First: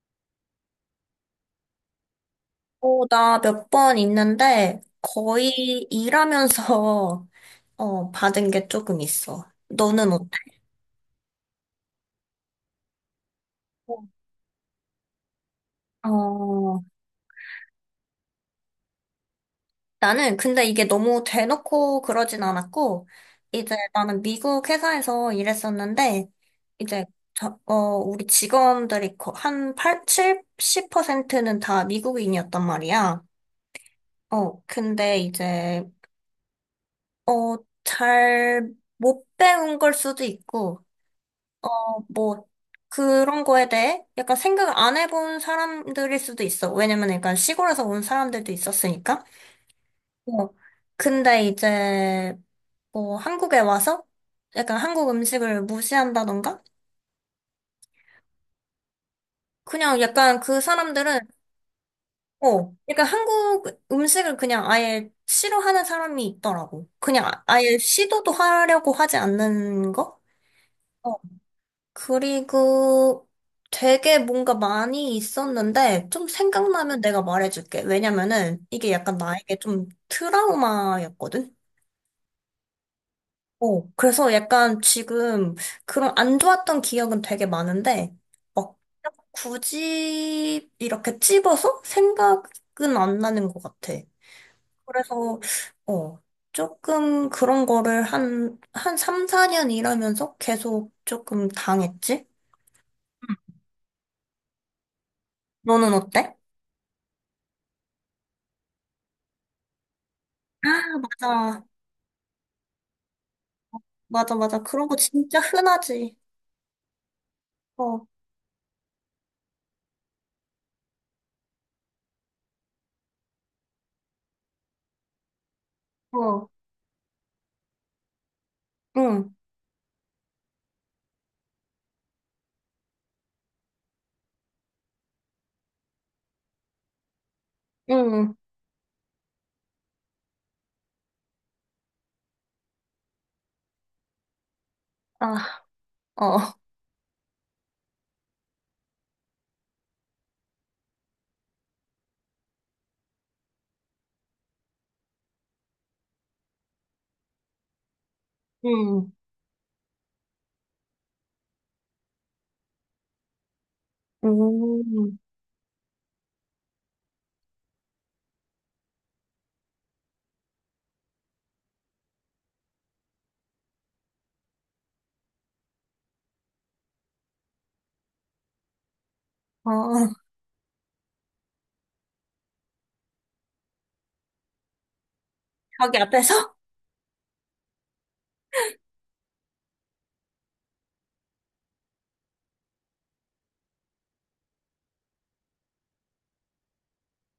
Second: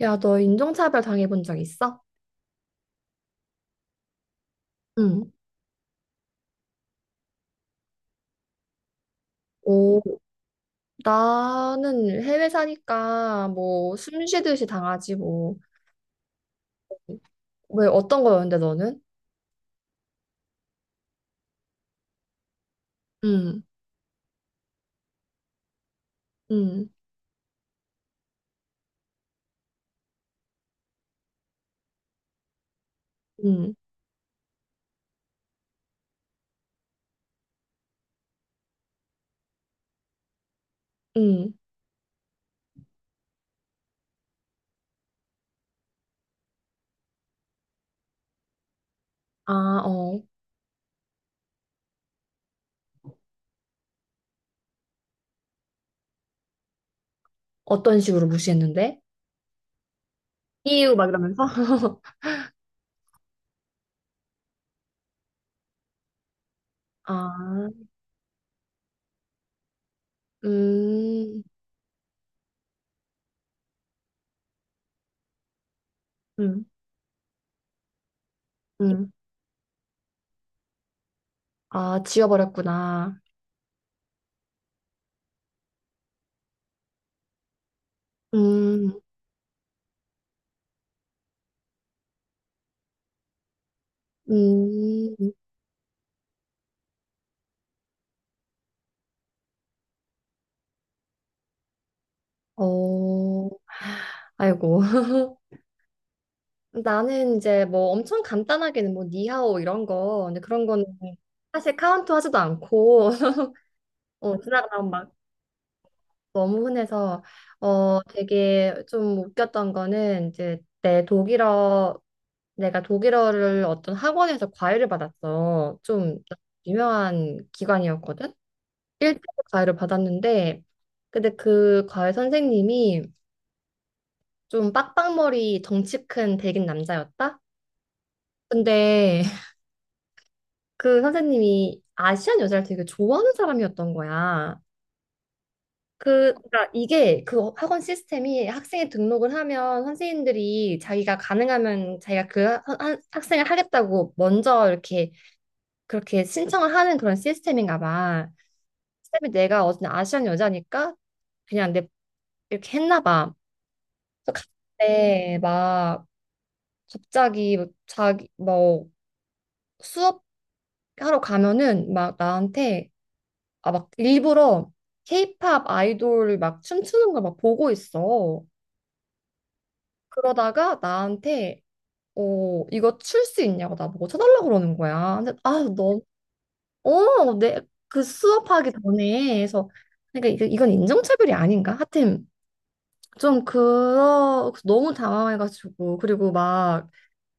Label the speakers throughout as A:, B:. A: 야, 너 인종차별 당해본 적 있어?
B: 나 몇 번 있는데
A: 응.
B: 거의 일하면서 받은 게 조금 있어.
A: 오.
B: 너는 어때?
A: 나는 해외 사니까 뭐
B: 어.
A: 숨 쉬듯이 당하지 뭐.
B: 어,
A: 왜 어떤 거였는데 너는?
B: 나는 근데 이게 너무 대놓고 그러진 않았고,
A: 응,
B: 이제 나는 미국 회사에서 일했었는데,
A: 응,
B: 이제, 우리 직원들이 한 8, 70%는 다 미국인이었단 말이야.
A: 응.
B: 근데 이제, 어, 잘 못 배운 걸 수도 있고,
A: 응.
B: 뭐 그런 거에 대해 약간 생각 안 해본 사람들일 수도 있어. 왜냐면 약간 시골에서 온 사람들도 있었으니까.
A: 아, 어.
B: 뭐 근데 이제 뭐 한국에 와서 약간 한국 음식을 무시한다던가?
A: 어떤 식으로 무시했는데?
B: 그냥 약간 그
A: 이유 막
B: 사람들은
A: 이러면서?
B: 약간 한국 음식을 그냥 아예 싫어하는 사람이 있더라고. 그냥
A: 아,
B: 아예 시도도 하려고 하지 않는 거? 어,
A: 음.
B: 그리고 되게 뭔가 많이 있었는데 좀
A: 응,
B: 생각나면 내가 말해줄게. 왜냐면은 이게
A: 응,
B: 약간 나에게 좀 트라우마였거든?
A: 아, 지워버렸구나.
B: 그래서 약간 지금 그런 안 좋았던 기억은 되게 많은데 막
A: 음.
B: 굳이 이렇게 찝어서 생각은 안 나는 것 같아.
A: 음.
B: 그래서 어, 조금 그런 거를 한 3, 4년 일하면서 계속 조금 당했지?
A: 어. 아이고.
B: 너는 어때?
A: 나는 이제 뭐 엄청 간단하게는 뭐 니하오 이런 거. 근데 그런 거는
B: 아, 맞아.
A: 사실 카운트 하지도 않고.
B: 맞아,
A: 어,
B: 맞아. 그런
A: 그다음
B: 거
A: 막
B: 진짜 흔하지.
A: 너무 흔해서. 어,
B: 어,
A: 되게 좀 웃겼던 거는 이제 내 독일어, 내가 독일어를 어떤 학원에서 과외를 받았어. 좀
B: 어,
A: 유명한 기관이었거든. 1대
B: 응,
A: 과외를 받았는데, 근데 그 과외 선생님이 좀 빡빡머리 덩치 큰 백인 남자였다.
B: 응,
A: 근데 그 선생님이 아시안 여자를 되게 좋아하는 사람이었던 거야.
B: 아,
A: 그,
B: 어,
A: 그러니까 이게 그 학원 시스템이, 학생이 등록을 하면 선생님들이 자기가 가능하면 자기가 그 학생을 하겠다고 먼저 이렇게 그렇게 신청을 하는 그런 시스템인가 봐. 시
B: 응,
A: 이 내가 어쨌 아시안 여자니까 그냥 내 이렇게 했나 봐. 그래서
B: 응.
A: 갔는데 막 갑자기 뭐 자기 뭐 수업 하러 가면은 막 나한테, 아, 막 일부러 케이팝 아이돌 막 춤추는 걸 막 보고 있어.
B: 어,
A: 그러다가 나한테, 어, 이거 출 수 있냐고 나보고 쳐달라고 그러는 거야. 근데 아,
B: 저기
A: 너.
B: 앞에서?
A: 어, 내 그 수업하기 전에 해서 그러니까 이건 인종차별이 아닌가? 하여튼 좀 그러 너무 당황해가지고, 그리고 막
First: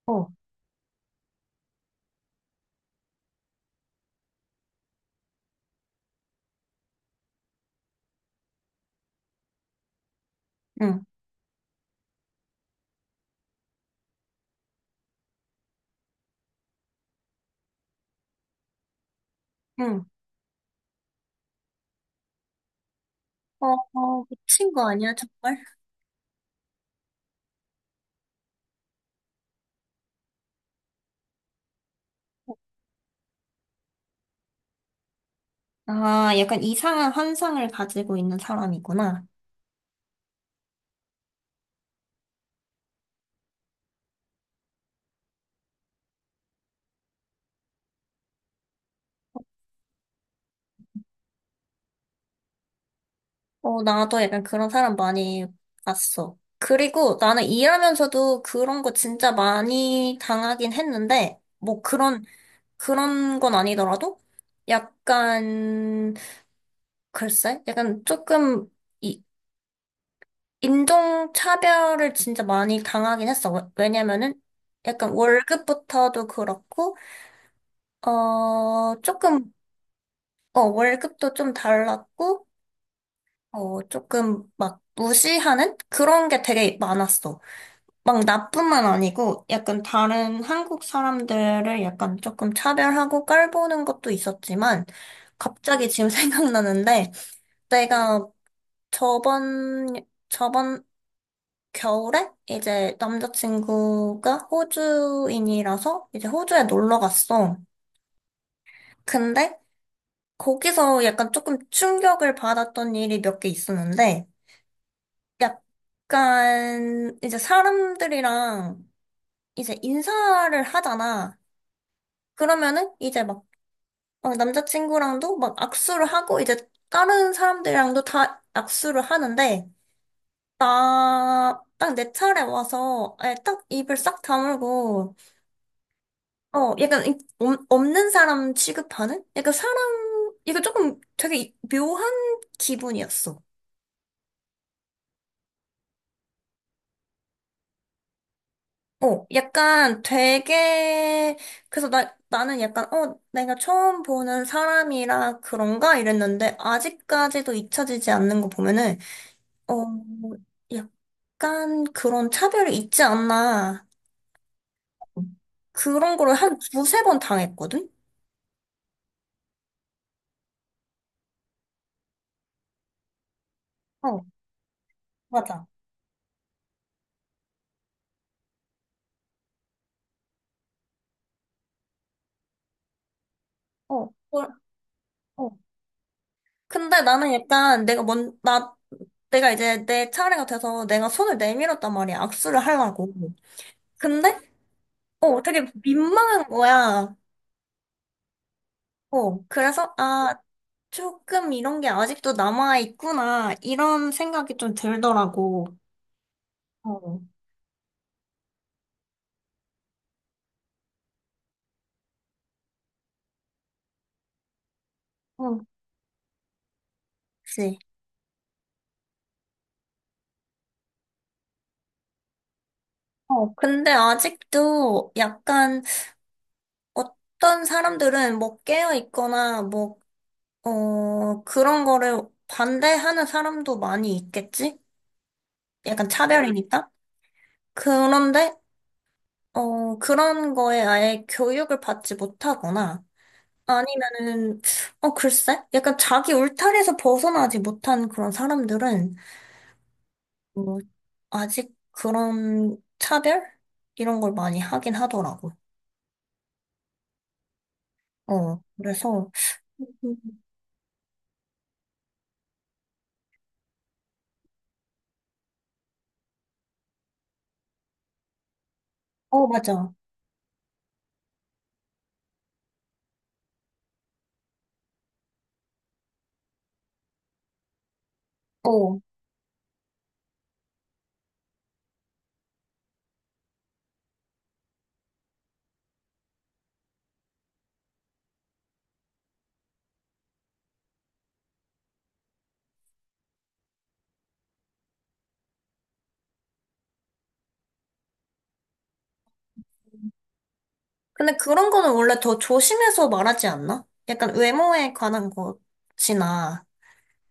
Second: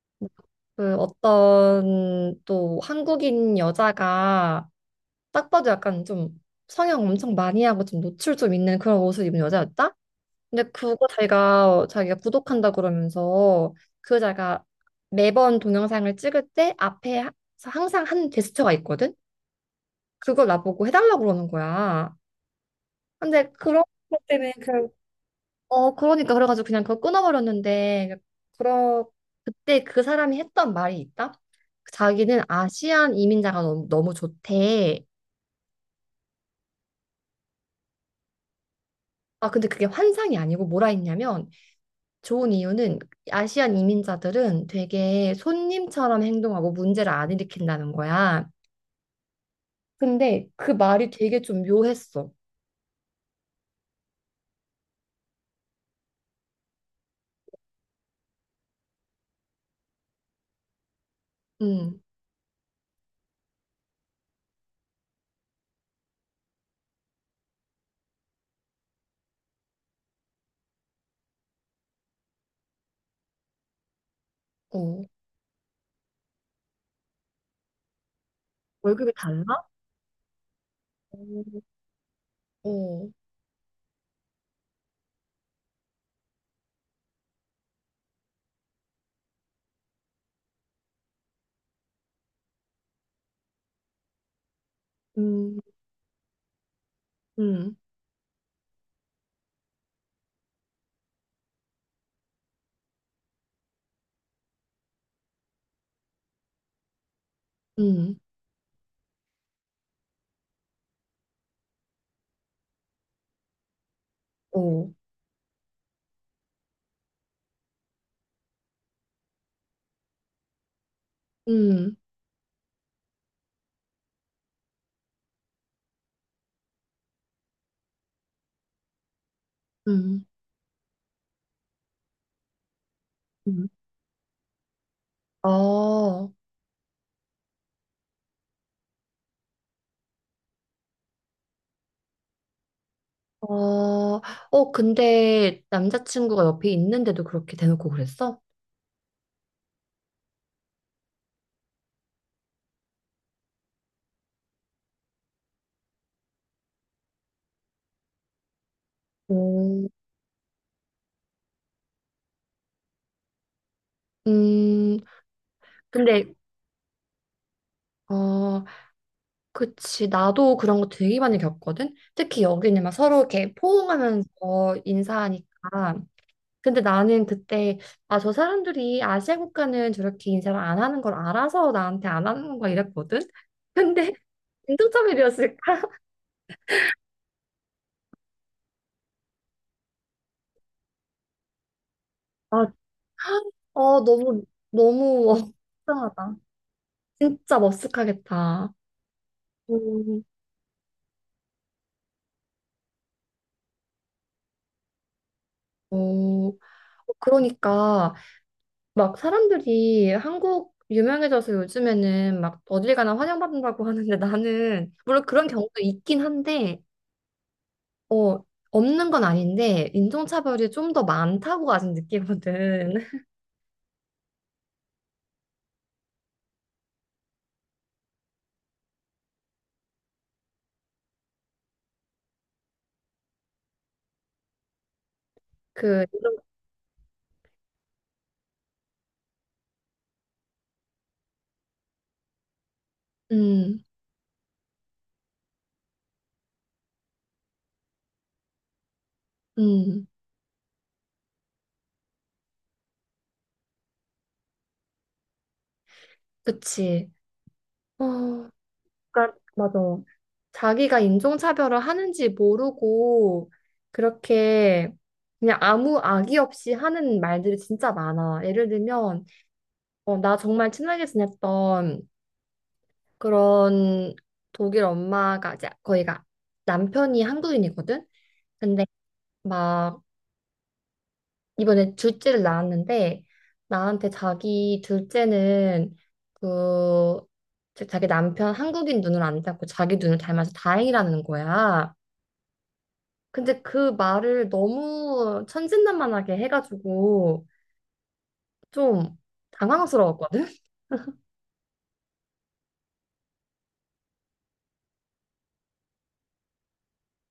B: 어,
A: 그 어떤 또 한국인 여자가 딱 봐도 약간 좀 성형 엄청 많이 하고 좀 노출 좀 있는 그런 옷을 입은 여자였다. 근데
B: 응,
A: 그거 자기가 구독한다 그러면서 그 자기가 매번 동영상을 찍을 때 앞에 항상 한 제스처가 있거든.
B: 응.
A: 그걸 나보고 해달라고 그러는 거야. 근데
B: 어,
A: 그런
B: 어,
A: 것 때문에
B: 미친
A: 그냥,
B: 거 아니야, 정말?
A: 어, 그러니까 그래가지고 그냥 그거 끊어버렸는데, 그러 그때 그 사람이 했던 말이 있다. 자기는 아시안 이민자가 너무, 너무 좋대.
B: 아, 약간 이상한 환상을 가지고 있는 사람이구나.
A: 아 근데 그게 환상이 아니고 뭐라 했냐면, 좋은 이유는 아시안 이민자들은 되게 손님처럼 행동하고 문제를 안 일으킨다는 거야. 근데 그 말이 되게 좀 묘했어.
B: 나도 약간 그런 사람 많이 봤어. 그리고 나는 일하면서도 그런 거 진짜 많이 당하긴 했는데, 뭐
A: 음,
B: 그런 그런 건 아니더라도 약간 글쎄 약간 조금 이 인종차별을 진짜 많이 당하긴 했어. 왜냐면은
A: 어.
B: 약간 월급부터도 그렇고
A: 월급이
B: 조금
A: 달라? 어,
B: 월급도 좀 달랐고
A: 어,
B: 조금 막 무시하는 그런 게 되게 많았어. 막 나뿐만 아니고 약간 다른 한국 사람들을 약간 조금 차별하고 깔보는 것도 있었지만
A: 음,
B: 갑자기 지금 생각나는데
A: 음,
B: 내가 저번, 저번 겨울에 이제 남자친구가 호주인이라서 이제 호주에 놀러 갔어.
A: 음,
B: 근데 거기서 약간 조금 충격을 받았던 일이 몇 개 있었는데
A: 어,
B: 약간 이제 사람들이랑 이제 인사를 하잖아.
A: 음,
B: 그러면은 이제 막 남자친구랑도 막 악수를 하고 이제 다른 사람들이랑도 다 악수를 하는데
A: 음,
B: 나, 딱 내 차례 와서, 예, 딱
A: 음.
B: 입을 싹 다물고,
A: 아, 어,
B: 약간, 없는 사람 취급하는? 약간 사람, 이거 조금 되게 묘한 기분이었어.
A: 어, 근데 남자친구가 옆에 있는데도 그렇게 대놓고 그랬어?
B: 약간 되게, 그래서 나는 약간, 어, 내가 처음 보는 사람이라 그런가? 이랬는데, 아직까지도 잊혀지지 않는 거 보면은, 어,
A: 오,
B: 약간 그런 차별이 있지 않나.
A: 음,
B: 그런
A: 근데,
B: 거를 한 두세 번 당했거든?
A: 어, 그치, 나도 그런 거 되게 많이 겪거든? 특히 여기는 막 서로 이렇게
B: 어.
A: 포옹하면서
B: 맞아.
A: 인사하니까. 근데 나는 그때, 아, 저 사람들이 아시아 국가는 저렇게 인사를 안 하는 걸 알아서 나한테 안 하는 건가 이랬거든?
B: 어,
A: 근데
B: 뭘-
A: 공차점이었
B: 어,
A: 을까
B: 근데 나는 약간 내가 이제 내 차례가 돼서 내가 손을 내밀었단 말이야. 악수를
A: 아,
B: 하려고.
A: 어,
B: 근데,
A: 너무, 너무, 어,
B: 되게
A: 이상하다.
B: 민망한 거야.
A: 진짜 머쓱하겠다.
B: 그래서,
A: 오.
B: 아, 조금 이런 게 아직도 남아있구나. 이런 생각이 좀 들더라고.
A: 오.
B: 어,
A: 그러니까. 막 사람들이 한국 유명해져서 요즘에는 막 어딜 가나 환영받는다고 하는데, 나는 물론 그런
B: 어,
A: 경우도 있긴 한데
B: 그치.
A: 어 없는 건 아닌데 인종차별이 좀 더 많다고 아직 느끼거든.
B: 근데 아직도 약간 어떤 사람들은 뭐 깨어있거나 뭐 그런 거를 반대하는 사람도 많이 있겠지?
A: 그
B: 약간 차별이니까? 그런데, 그런 거에 아예 교육을 받지 못하거나,
A: 음.
B: 아니면은, 어, 글쎄? 약간 자기 울타리에서 벗어나지 못한 그런 사람들은,
A: 음.
B: 뭐, 아직 그런 차별? 이런 걸 많이 하긴 하더라고.
A: 그치. 어,
B: 그래서,
A: 그러니까 맞아. 자기가 인종차별을 하는지 모르고 그렇게 그냥 아무 악의 없이 하는 말들이 진짜 많아. 예를 들면,
B: 어, 맞아.
A: 어, 나 정말 친하게 지냈던 그런 독일 엄마가 이제 거기가 남편이 한국인이거든. 근데
B: 어.
A: 막 이번에 둘째를 낳았는데, 나한테 자기 둘째는 그 자기 남편 한국인 눈을 안 닮고 자기 눈을 닮아서 다행이라는 거야. 근데 그 말을 너무 천진난만하게 해가지고 좀 당황스러웠거든.
B: 근데 그런 거는 원래 더 조심해서 말하지 않나? 약간 외모에 관한 것이나,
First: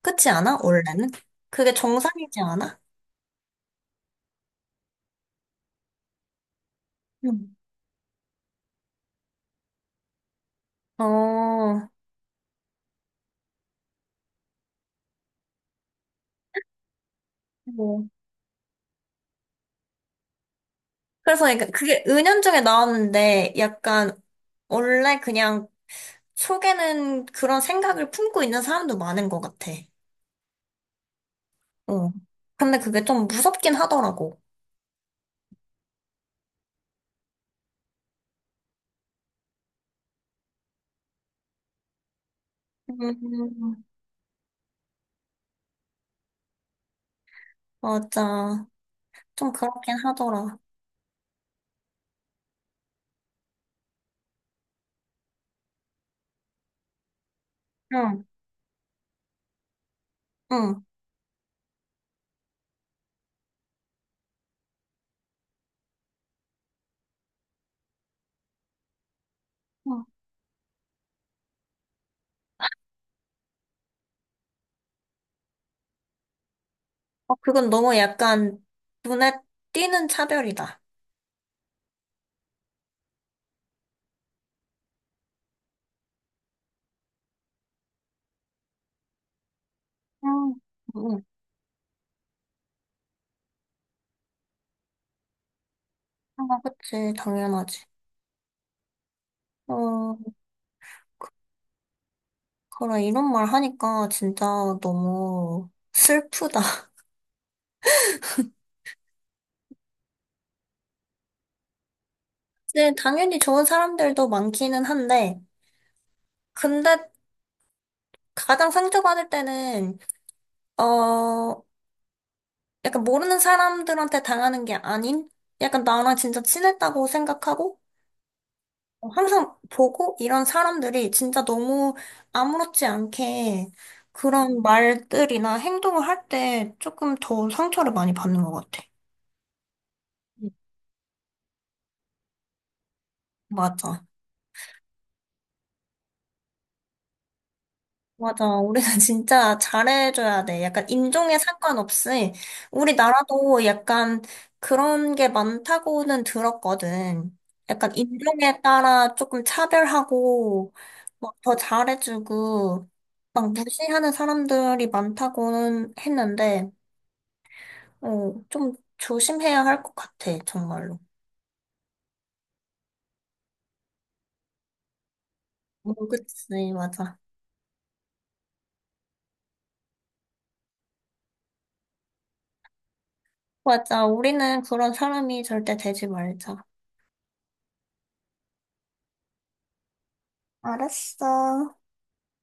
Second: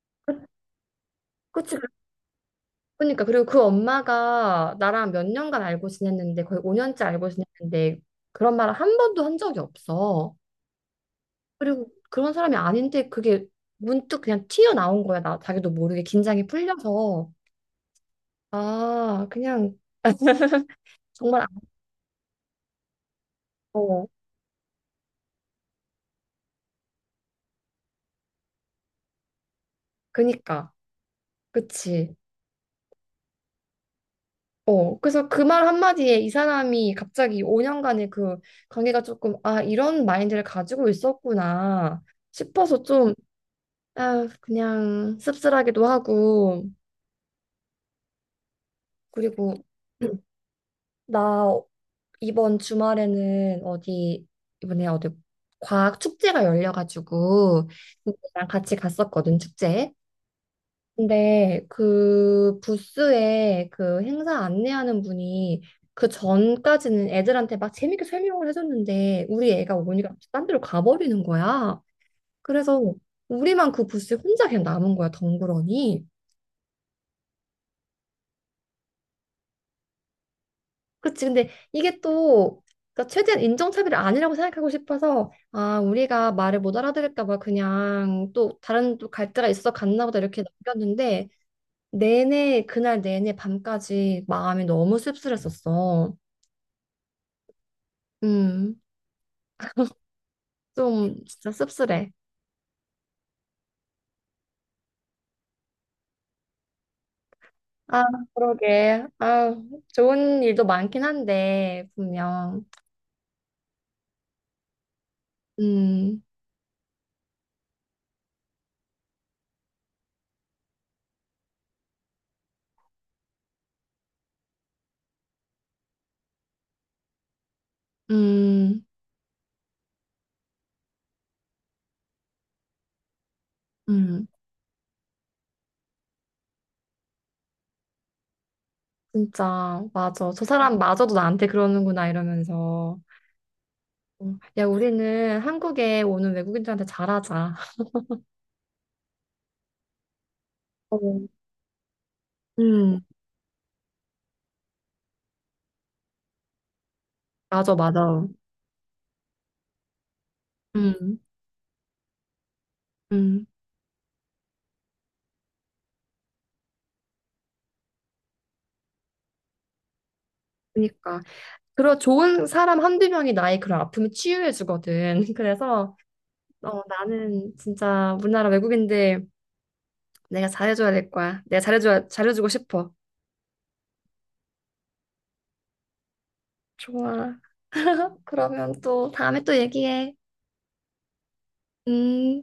B: 그렇지 않아? 원래는? 그게
A: 그치?
B: 정상이지 않아?
A: 그러니까. 그리고 그 엄마가 나랑 몇 년간 알고 지냈는데, 거의 5년째 알고
B: 응.
A: 지냈는데 그런 말을 한 번도 한 적이 없어.
B: 어,
A: 그리고 그런 사람이 아닌데 그게 문득 그냥 튀어나온 거야. 나 자기도 모르게 긴장이 풀려서
B: 뭐,
A: 아 그냥 정말
B: 그래서
A: 안-.
B: 이게 그게 은연중에 나왔는데
A: 어
B: 약간 원래 그냥 속에는 그런 생각을 품고 있는 사람도 많은 것 같아.
A: 그니까
B: 어.
A: 그치.
B: 근데 그게 좀 무섭긴 하더라고.
A: 어, 그래서 그 말 한마디에 이 사람이 갑자기 5년간의 그 관계가 조금, 아, 이런 마인드를 가지고 있었구나 싶어서 좀
B: 음,
A: 아, 그냥 씁쓸하기도 하고.
B: 맞아. 좀
A: 그리고
B: 그렇긴 하더라.
A: 나 이번 주말에는 어디 이번에 어디 과학 축제가 열려가지고
B: 응,
A: 친구랑 같이 갔었거든, 축제에.
B: 응.
A: 근데 그 부스에 그 행사 안내하는 분이 그 전까지는 애들한테 막 재밌게 설명을 해줬는데 우리 애가
B: 어,
A: 오니까 딴 데로 가버리는 거야. 그래서 우리만 그 부스에 혼자 그냥 남은 거야 덩그러니.
B: 그건 너무 약간 눈에 띄는 차별이다.
A: 그치. 근데 이게 또, 그러니까 최대한 인종차별이 아니라고 생각하고 싶어서, 아, 우리가 말을 못 알아들을까 봐 그냥 또 다른 또 갈대가 있어 갔나 보다 이렇게
B: 음, 응, 응.
A: 남겼는데, 내내, 그날 내내 밤까지 마음이 너무 씁쓸했었어.
B: 아, 그치, 당연하지.
A: 음,
B: 어,
A: 좀 진짜 씁쓸해.
B: 그래, 이런 말 하니까 진짜 너무 슬프다.
A: 아, 그러게. 아, 좋은 일도 많긴 한데, 분명.
B: 네, 당연히 좋은 사람들도 많기는 한데,
A: 음,
B: 근데 가장 상처받을 때는, 어, 약간 모르는 사람들한테 당하는 게 아닌, 약간 나랑 진짜 친했다고 생각하고,
A: 음,
B: 항상 보고 이런 사람들이 진짜 너무 아무렇지 않게
A: 음.
B: 그런 말들이나 행동을 할 때 조금 더 상처를 많이 받는 것 같아.
A: 진짜, 맞아. 저 사람 마저도 나한테 그러는구나, 이러면서.
B: 맞아.
A: 어, 야, 우리는 한국에 오는 외국인들한테 잘하자.
B: 맞아. 우리는 진짜 잘해줘야 돼. 약간
A: 어,
B: 인종에 상관없이
A: 음,
B: 우리나라도 약간 그런 게 많다고는 들었거든.
A: 맞아,
B: 약간
A: 맞아.
B: 인종에 따라 조금 차별하고
A: 음,
B: 막 더 잘해주고
A: 음.
B: 막 무시하는 사람들이 많다고는 했는데, 어, 좀 조심해야 할 것 같아, 정말로.
A: 그러니까. 그리고 좋은 사람 한두 명이 나의 그런 아픔을 치유해주거든.
B: 어,
A: 그래서,
B: 그치,
A: 어,
B: 맞아.
A: 나는 진짜 우리나라 외국인들 내가 잘해줘야 될 거야. 내가 잘해줘야, 잘해주고 싶어.
B: 맞아. 우리는 그런 사람이 절대 되지 말자.
A: 좋아. 그러면 또 다음에 또 얘기해.
B: 알았어.
A: 음.